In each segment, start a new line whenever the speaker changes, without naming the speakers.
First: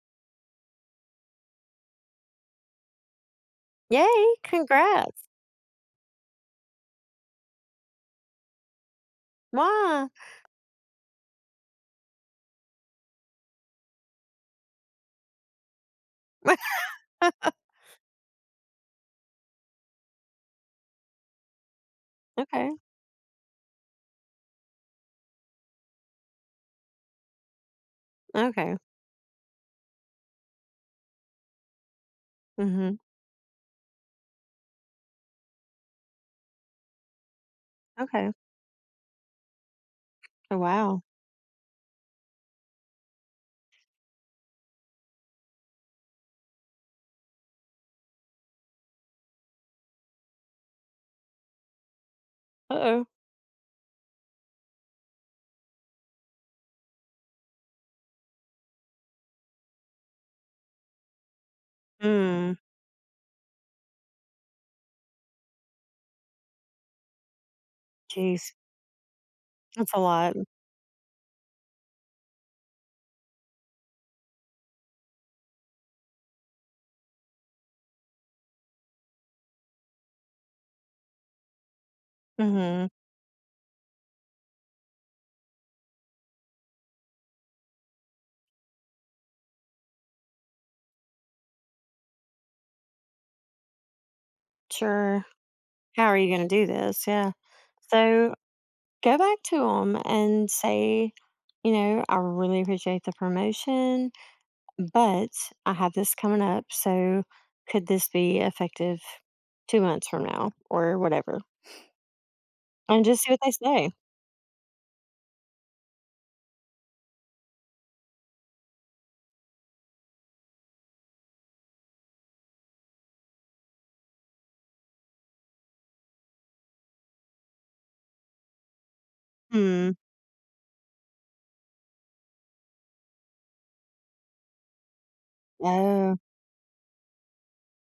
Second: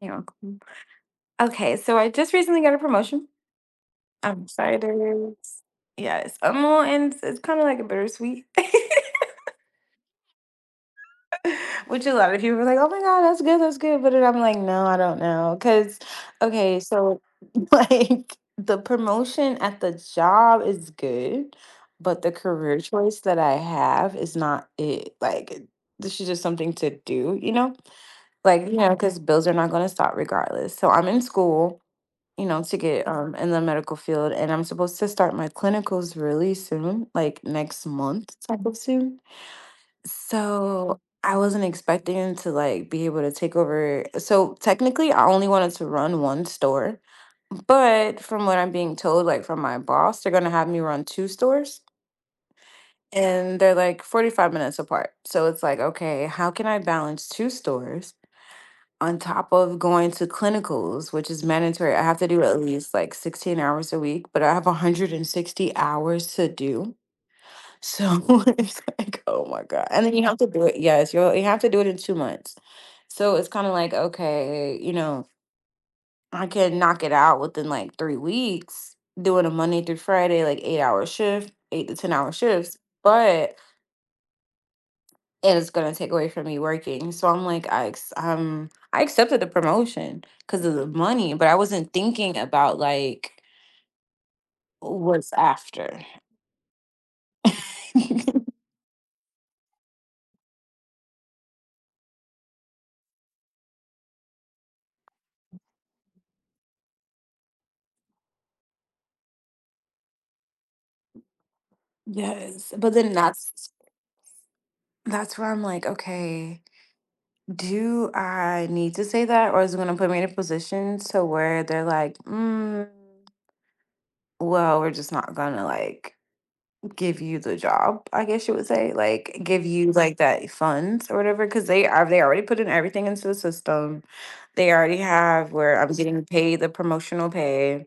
You're welcome. Okay, so I just recently got a promotion.
Yay,
I'm
congrats.
excited. Yes, am and it's kind of like a bittersweet,
Wow.
which a lot of people are like, "Oh my God, that's good," but then I'm like, "No, I don't know," because okay, so like the promotion at the job is good, but the
Okay,
career choice that I have is not it. Like this is just something to do, Like you
okay.
know, because bills are not going to stop regardless. So I'm in school. To
Mhm,
get in the medical field, and I'm supposed to start my clinicals really soon, like next
okay.
month type of soon.
Oh,
So
wow.
I wasn't expecting to like be able to take over. So technically I only wanted to run one store, but from what I'm being told, like from my boss, they're gonna have me run two stores,
Uh-oh.
and they're like 45 minutes apart. So it's like, okay, how can I balance two stores on top of going to clinicals, which is mandatory. I have to do
Mm,
at least like 16 hours a week, but I have 160 hours to do. So
jeez.
it's like, oh my God.
That's a
And then you
lot.
have to do it. Yes, you have to do it in 2 months. So it's kind of like, okay, I can knock it out within like 3 weeks, doing a Monday through Friday, like 8 hour shift, eight to 10 hour shifts.
Mhm.
But it's gonna take away from me working. So I'm like, I accepted the promotion because of the money, but I wasn't thinking about like
Sure.
what's after.
How are you gonna do this? Yeah. So, go back to them and say, you know, "I really appreciate the promotion, but I have this coming up, so could this be effective 2 months from now?" Or whatever,
Yes, but
and
then
just see what they
that's
say.
that's where I'm like, okay, do I need to say that, or is it gonna put me in a position to where they're like, mm, well, we're just not gonna like give you the job, I guess you would say, like give
Hmm.
you like that funds or whatever, because they already put in everything into the system. They already have where I'm
Oh,
getting paid the promotional pay.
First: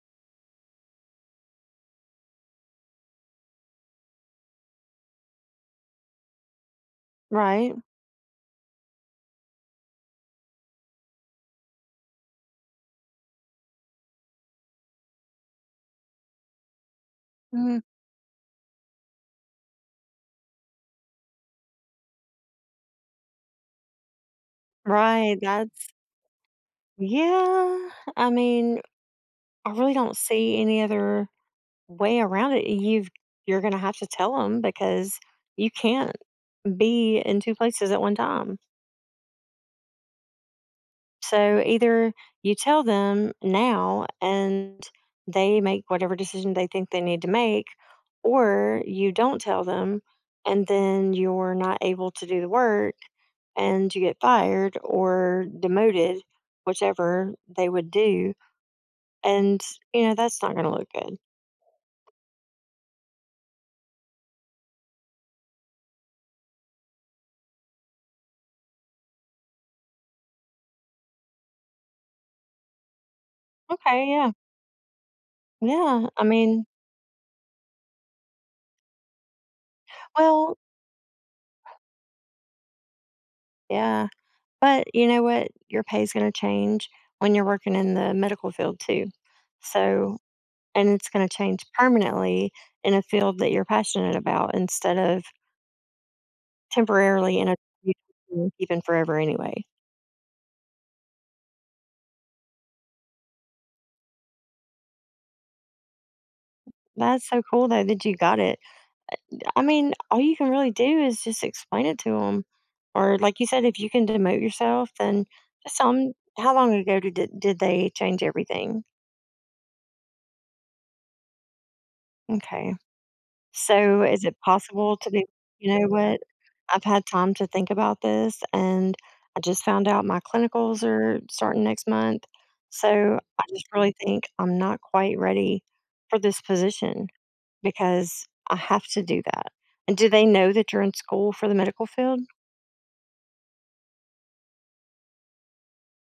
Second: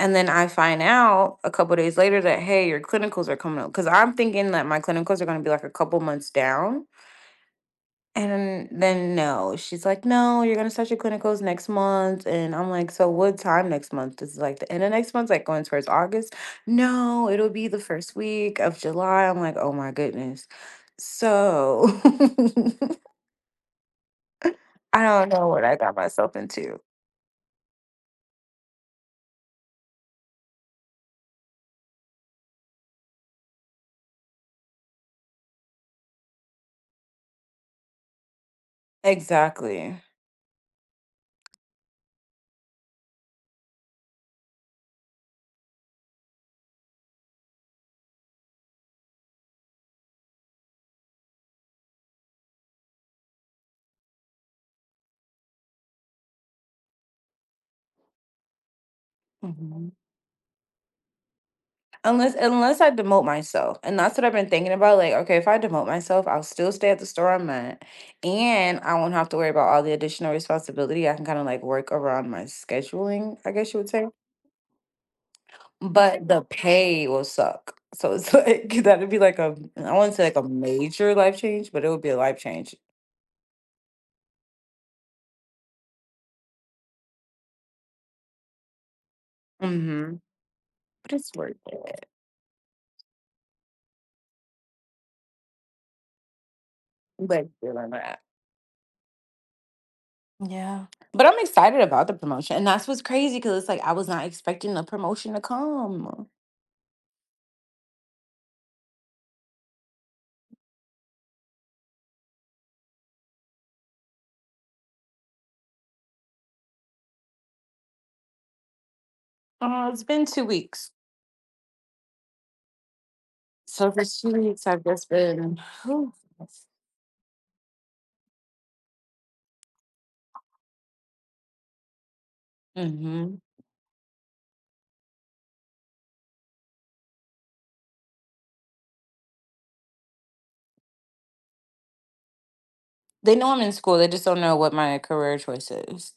And then I find out a couple days later that hey, your clinicals are coming up. Cause I'm thinking that my clinicals are gonna be like a couple months down.
right.
And then no, she's like, no, you're gonna start your clinicals next month. And I'm like, so what time next month? This is like the end of next month, like going towards August. No, it'll be the
Mhm.
first week of July. I'm like, oh my goodness. So I don't
Right,
know what I
that's
got myself into.
yeah, I mean, I really don't see any other way around it. You're gonna have to tell them because you can't be in 2 places at one time.
Exactly.
So, either you tell them now and they make whatever decision they think they need to make, or you don't tell them and then you're not able to do the work and you get fired or demoted, whichever they would do. And, you know, that's not going to look good.
Unless I demote myself. And that's what I've been thinking about. Like, okay, if I demote myself, I'll still stay at the store I'm at. And I won't have to worry about all the additional responsibility. I can kind of like work around my scheduling, I guess you would say.
Okay, yeah. Yeah. I
But the
mean,
pay will suck. So it's like that'd be like a I wouldn't say like a
well,
major life change, but it would be a life change.
yeah. But you know what? Your pay is going to change when you're working in the medical field too.
Mm-hmm.
So, and it's
But
going
it's
to
worth
change
it.
permanently in a field that you're passionate about instead of temporarily in
Like
a
feeling that.
even forever anyway.
Yeah. But I'm excited about the promotion. And that's what's crazy because it's like I was not expecting the promotion to come.
That's so cool though that you got it. I mean, all you can really do is just explain it to them, or like you said, if you can demote yourself, then just tell 'em, how long ago did they change everything?
It's been 2 weeks.
Okay,
So
so
for
is
two
it
weeks, I've
possible
just
to be?
been.
You know what? I've had time to think about this, and I just found out my clinicals are starting next month, so
Hmm.
I just really think I'm not quite ready for this position because I have to do that. And do they know that you're in school for the medical field?
They know I'm in school. They just don't know what my career choice is.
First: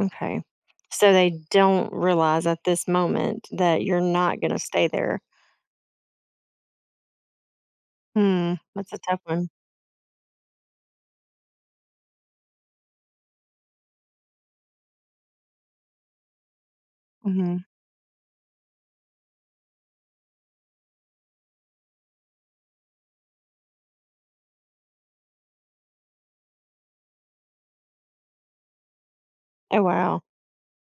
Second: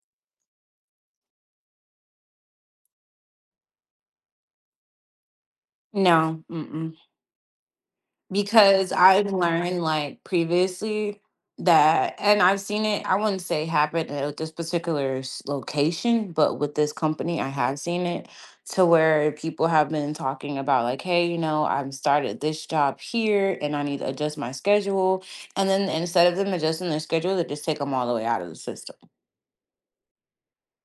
Okay. So they don't realize at this moment that you're not going to stay there.
No. Mm-mm.
Hmm.
Because
That's a tough
I've
one.
learned like previously that, and I've seen it, I wouldn't say happen at this particular s- location, but with this company, I
Hmm.
have seen it to where people have been talking about, like, hey, you know, I've started this job here and I need to adjust my schedule. And then instead of them adjusting their schedule, they just take them all the way out of the system.
Oh, wow.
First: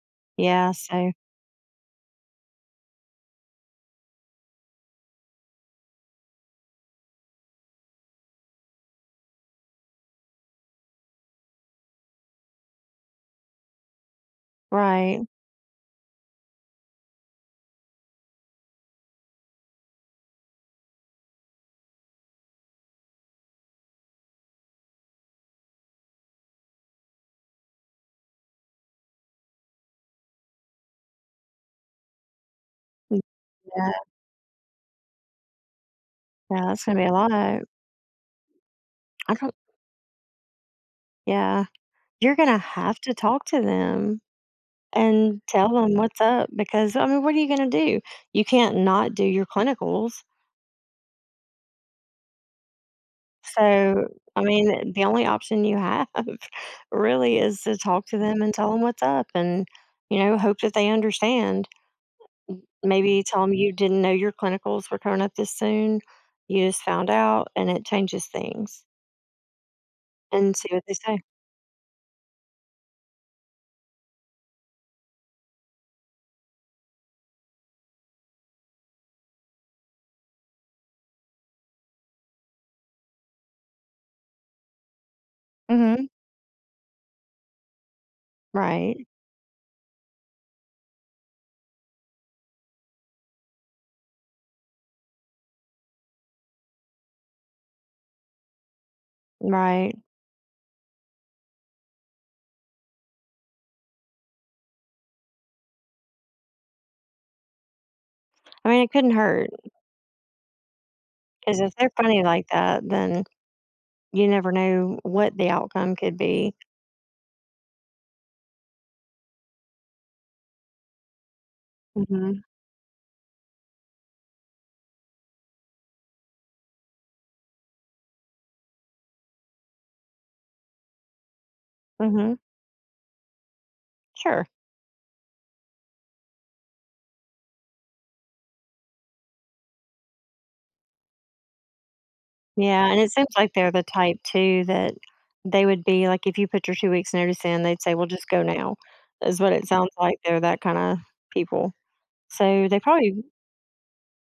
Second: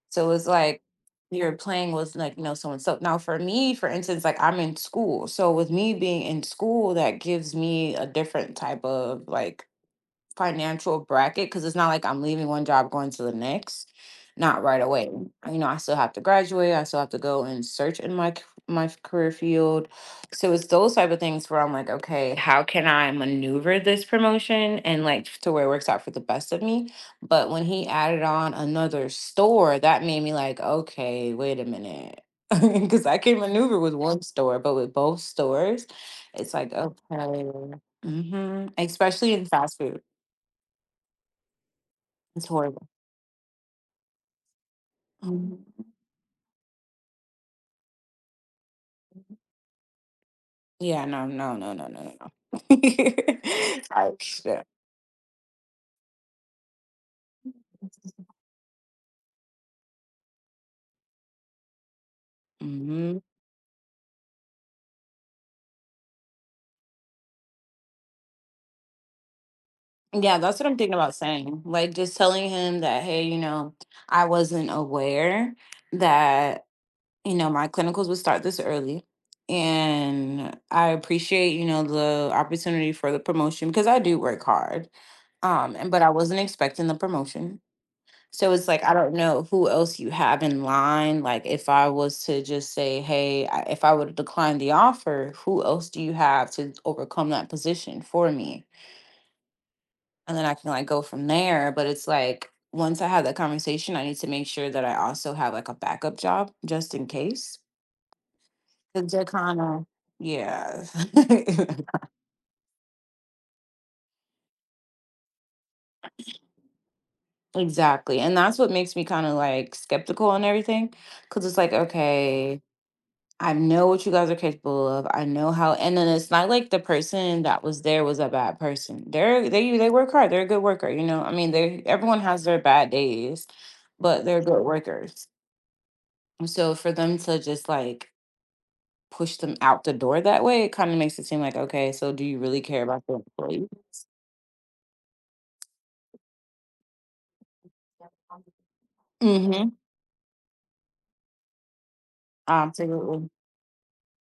So it was
Yeah.
like
So,
you're playing with like, you know, so and so. Now for me, for instance, like I'm in school. So with me being in school, that gives me a different type of like financial bracket because it's not like I'm leaving one job going to the next. Not right away.
right.
You know, I still have to graduate. I still have to go and search in my c- my f- career field. So it's those type of things where I'm like, okay, how can I maneuver this promotion and like to where it works out for the best of me? But when he added on another store, that made me like, okay, wait a minute. Because I can maneuver
Yeah.
with one store, but with both stores, it's
Yeah.
like,
That's going to be a
okay.
lot.
Hmm. Especially
I
in
don't,
fast food.
yeah. You're
It's
going to
horrible.
have to talk to them and tell
Mhm.
them what's up because, I mean, what are you going to do? You can't not do your clinicals.
Yeah, no, no, no, no, no, no, no.
So,
Like,
I
yeah.
mean, the only option you have really is to talk to them and tell them what's up and, you know, hope that they understand.
Hmm.
Maybe tell them you didn't know your clinicals were coming up this soon. You just found out, and it changes things,
Yeah,
and
that's what
see
I'm
what
thinking
they
about
say.
saying. Like, just telling him that, hey, I wasn't aware that, my clinicals would start this early. And I appreciate, the opportunity for the promotion because I do work hard. And But I
Mhm.
wasn't expecting the promotion. So it's like I
Right.
don't know who else you have in line. Like if I was to just say, "Hey," if I would decline the offer, who else do you have to overcome that position for me?
Right.
And then I can like go from there. But it's like once I have that conversation, I need to make sure that I also have like a backup job just in case.
I mean, it
Because
couldn't
they're
hurt
kind
hurt.
of yeah,
Because if they're funny like that, then you never know what the outcome could be.
exactly. And that's what makes me kind of like skeptical and everything. Because it's like
Mhm.
okay, I know what you guys are capable of. I know how, and then it's not like the person that was there was a bad person. They they work hard. They're a good worker. You know, I mean, they everyone
Mhm.
has their bad days, but they're
Sure.
good workers. And so for them to just like push them out the door that way, it kind of makes it seem like okay, so do you really care
Yeah, and
about
it
the
seems like
employee?
they're the type too that they would be like, if you put your 2 weeks notice in, they'd say, "Well, just go now," is what it
Mm-hmm.
sounds like. They're that kinda people. So, they probably
Absolutely.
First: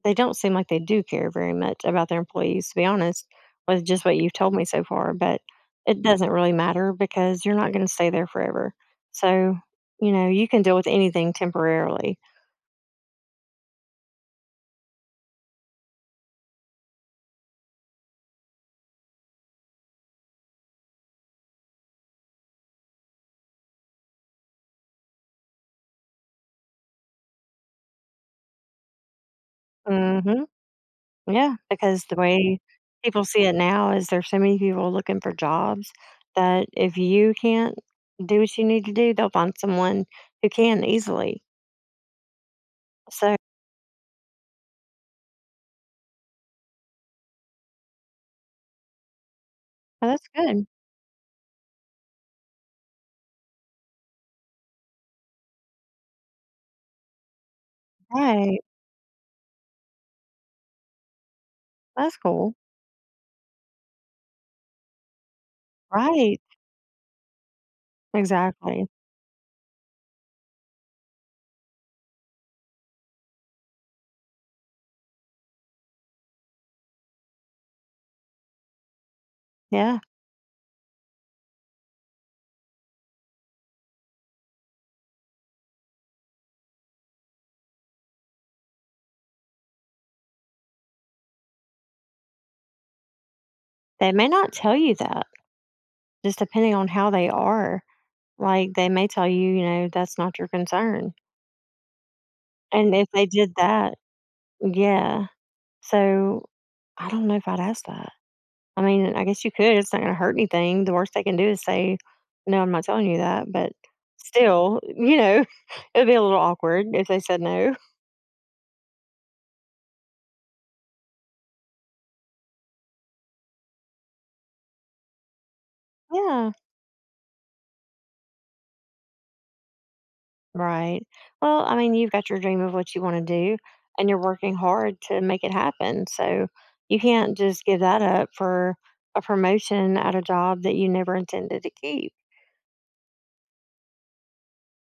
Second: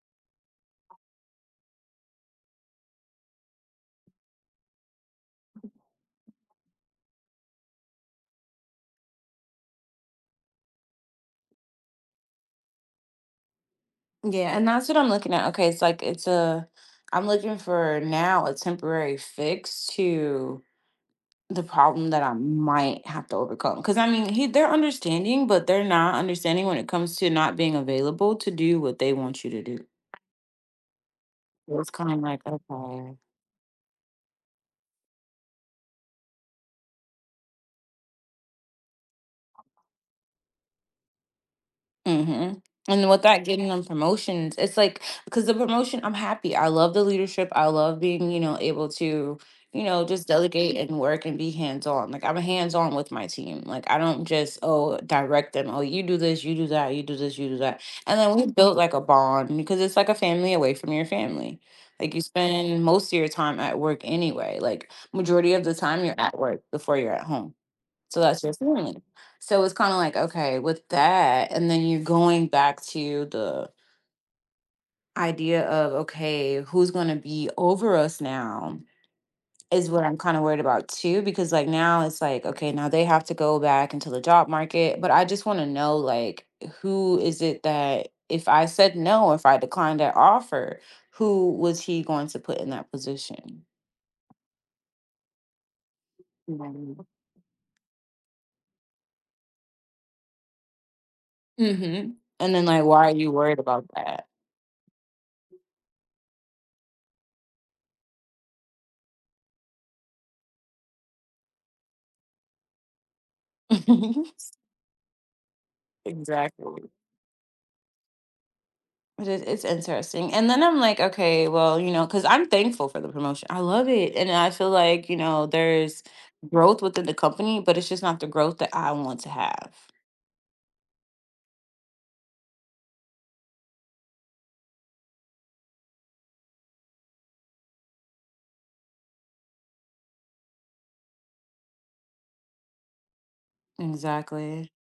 They don't seem like they do care very much about their employees, to be honest, with just what you've told me so far, but it doesn't really matter because you're not gonna stay there forever. So, you know, you can deal with anything temporarily.
Yeah, and that's what I'm looking at. Okay, it's like it's a. I'm looking for now a temporary fix to the problem that I might have to overcome. Because I mean, he, they're understanding, but they're not understanding when it comes to not being available to do what they want you to do.
Mhm. Yeah,
It's
because
kind
the
of like,
way
okay.
people see it now is there's so many people looking for jobs that if you can't do what you need to do, they'll find someone who can easily.
Hmm. And
So,
without getting them promotions, it's like because the promotion, I'm happy. I love the leadership. I love being, able to,
oh,
just
that's good.
delegate and work and be hands on. Like I'm hands on with my team. Like I don't just oh direct them. Oh, you do this, you do that, you do this, you do that. And then we
Right.
built like a bond because it's like a family away from your family. Like
That's
you
cool.
spend most of your time at work anyway. Like majority of the time you're at
Right.
work before you're at home. So that's your
Exactly.
feeling. So it's kind of like, okay, with that, and then you're going back to the idea of, okay, who's going to be over us now is
Yeah.
what I'm kind of worried about too, because like now it's like, okay, now they have to go back into the job market. But I just want to know, like, who is it that if I said no, if I declined that offer, who was he going to put in that position?
They may not tell you that, just depending on
Mm-hmm.
how they are. Like, they may tell you, you know, "That's not your concern."
And then, like,
And if
why are
they
you
did
worried about
that
that?
yeah. So, I don't know if I'd ask that. I mean, I guess you could, it's not gonna hurt anything. The worst they can do is say, "No, I'm not telling you that," but still, you know, it'd be a little awkward
Exactly.
if they said no.
But it's interesting. And then I'm like, okay, well, because I'm thankful for the promotion. I love it. And I feel like, you know, there's
Yeah.
growth within the company, but it's just not the growth that I want to have.
Right. Well, I mean, you've got your dream of what you want to do and you're working hard to make it happen. So you can't just give that up for a promotion at a job that you never intended to keep.
Exactly. And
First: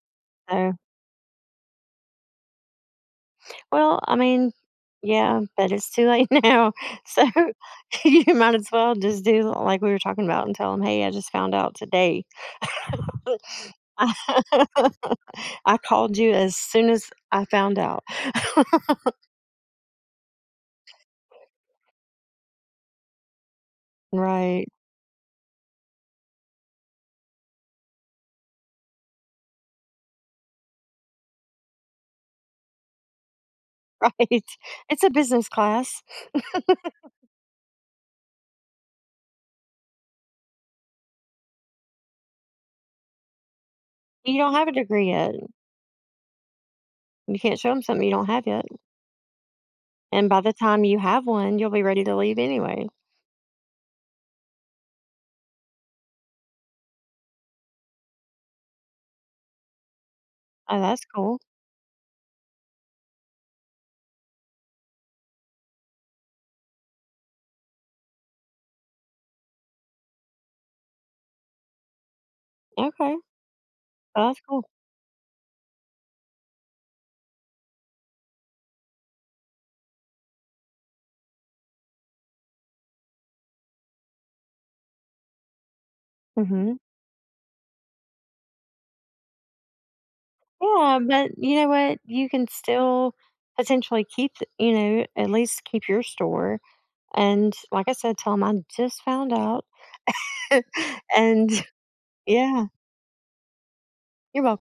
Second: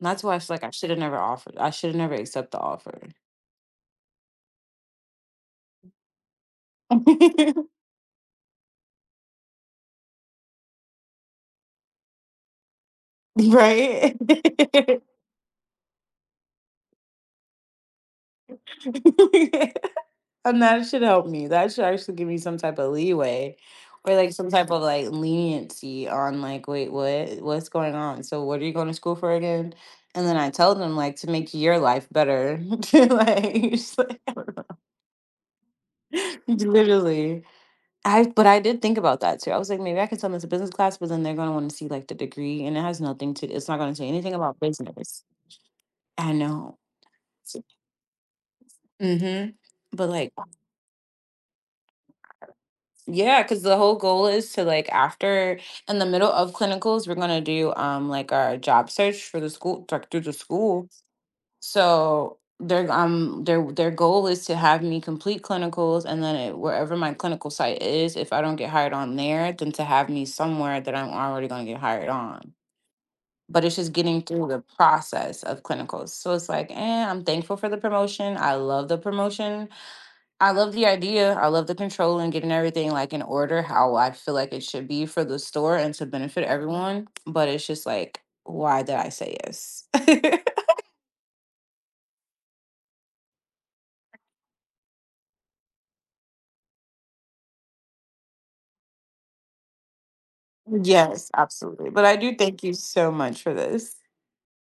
that's why I feel like I
So,
should have never offered. I should have never accepted the offer.
well, I mean, yeah, but it's too late now. So you might as well just do like we were talking about and tell them, hey, I just found out today. I, I called you as soon as I found out.
Right? And that should help me. That should actually give me some type of leeway or like some
Right.
type of like leniency on like, wait, what's going on? So what are you going to school for again? And then I tell them like to make your life better. Like, it's like-
Right. It's a business class.
literally. I did think about that too. I was like, maybe I can tell them it's a business class, but then they're gonna want to see like the degree and it has nothing to it's not gonna say anything
You don't
about
have a degree
business.
yet.
I know.
You can't show them something you don't have yet,
Mm-hmm. But
and
like
by the time you have one, you'll be ready to leave anyway.
yeah, because the whole goal is to like after in the middle of clinicals, we're gonna do like our job search for the school like through the
Oh,
school.
that's cool.
So their goal is to have me complete clinicals and then it, wherever my clinical site is, if I don't get hired on there, then to have me somewhere that I'm already gonna get hired on.
Okay.
But it's just getting
Oh, that's
through the
cool.
process of clinicals. So it's like, eh, I'm thankful for the promotion. I love the promotion. I love the idea. I love the control and getting everything like in order how I feel like it should be for the store and to benefit
Mhm.
everyone. But it's just like, why did I say yes?
Yeah, but you know what? You can still potentially keep th you know, at least keep your store, and like I said, tell them I just found out,
Yes,
and
absolutely. But I do thank
Yeah.
you so much for this.
You're welcome.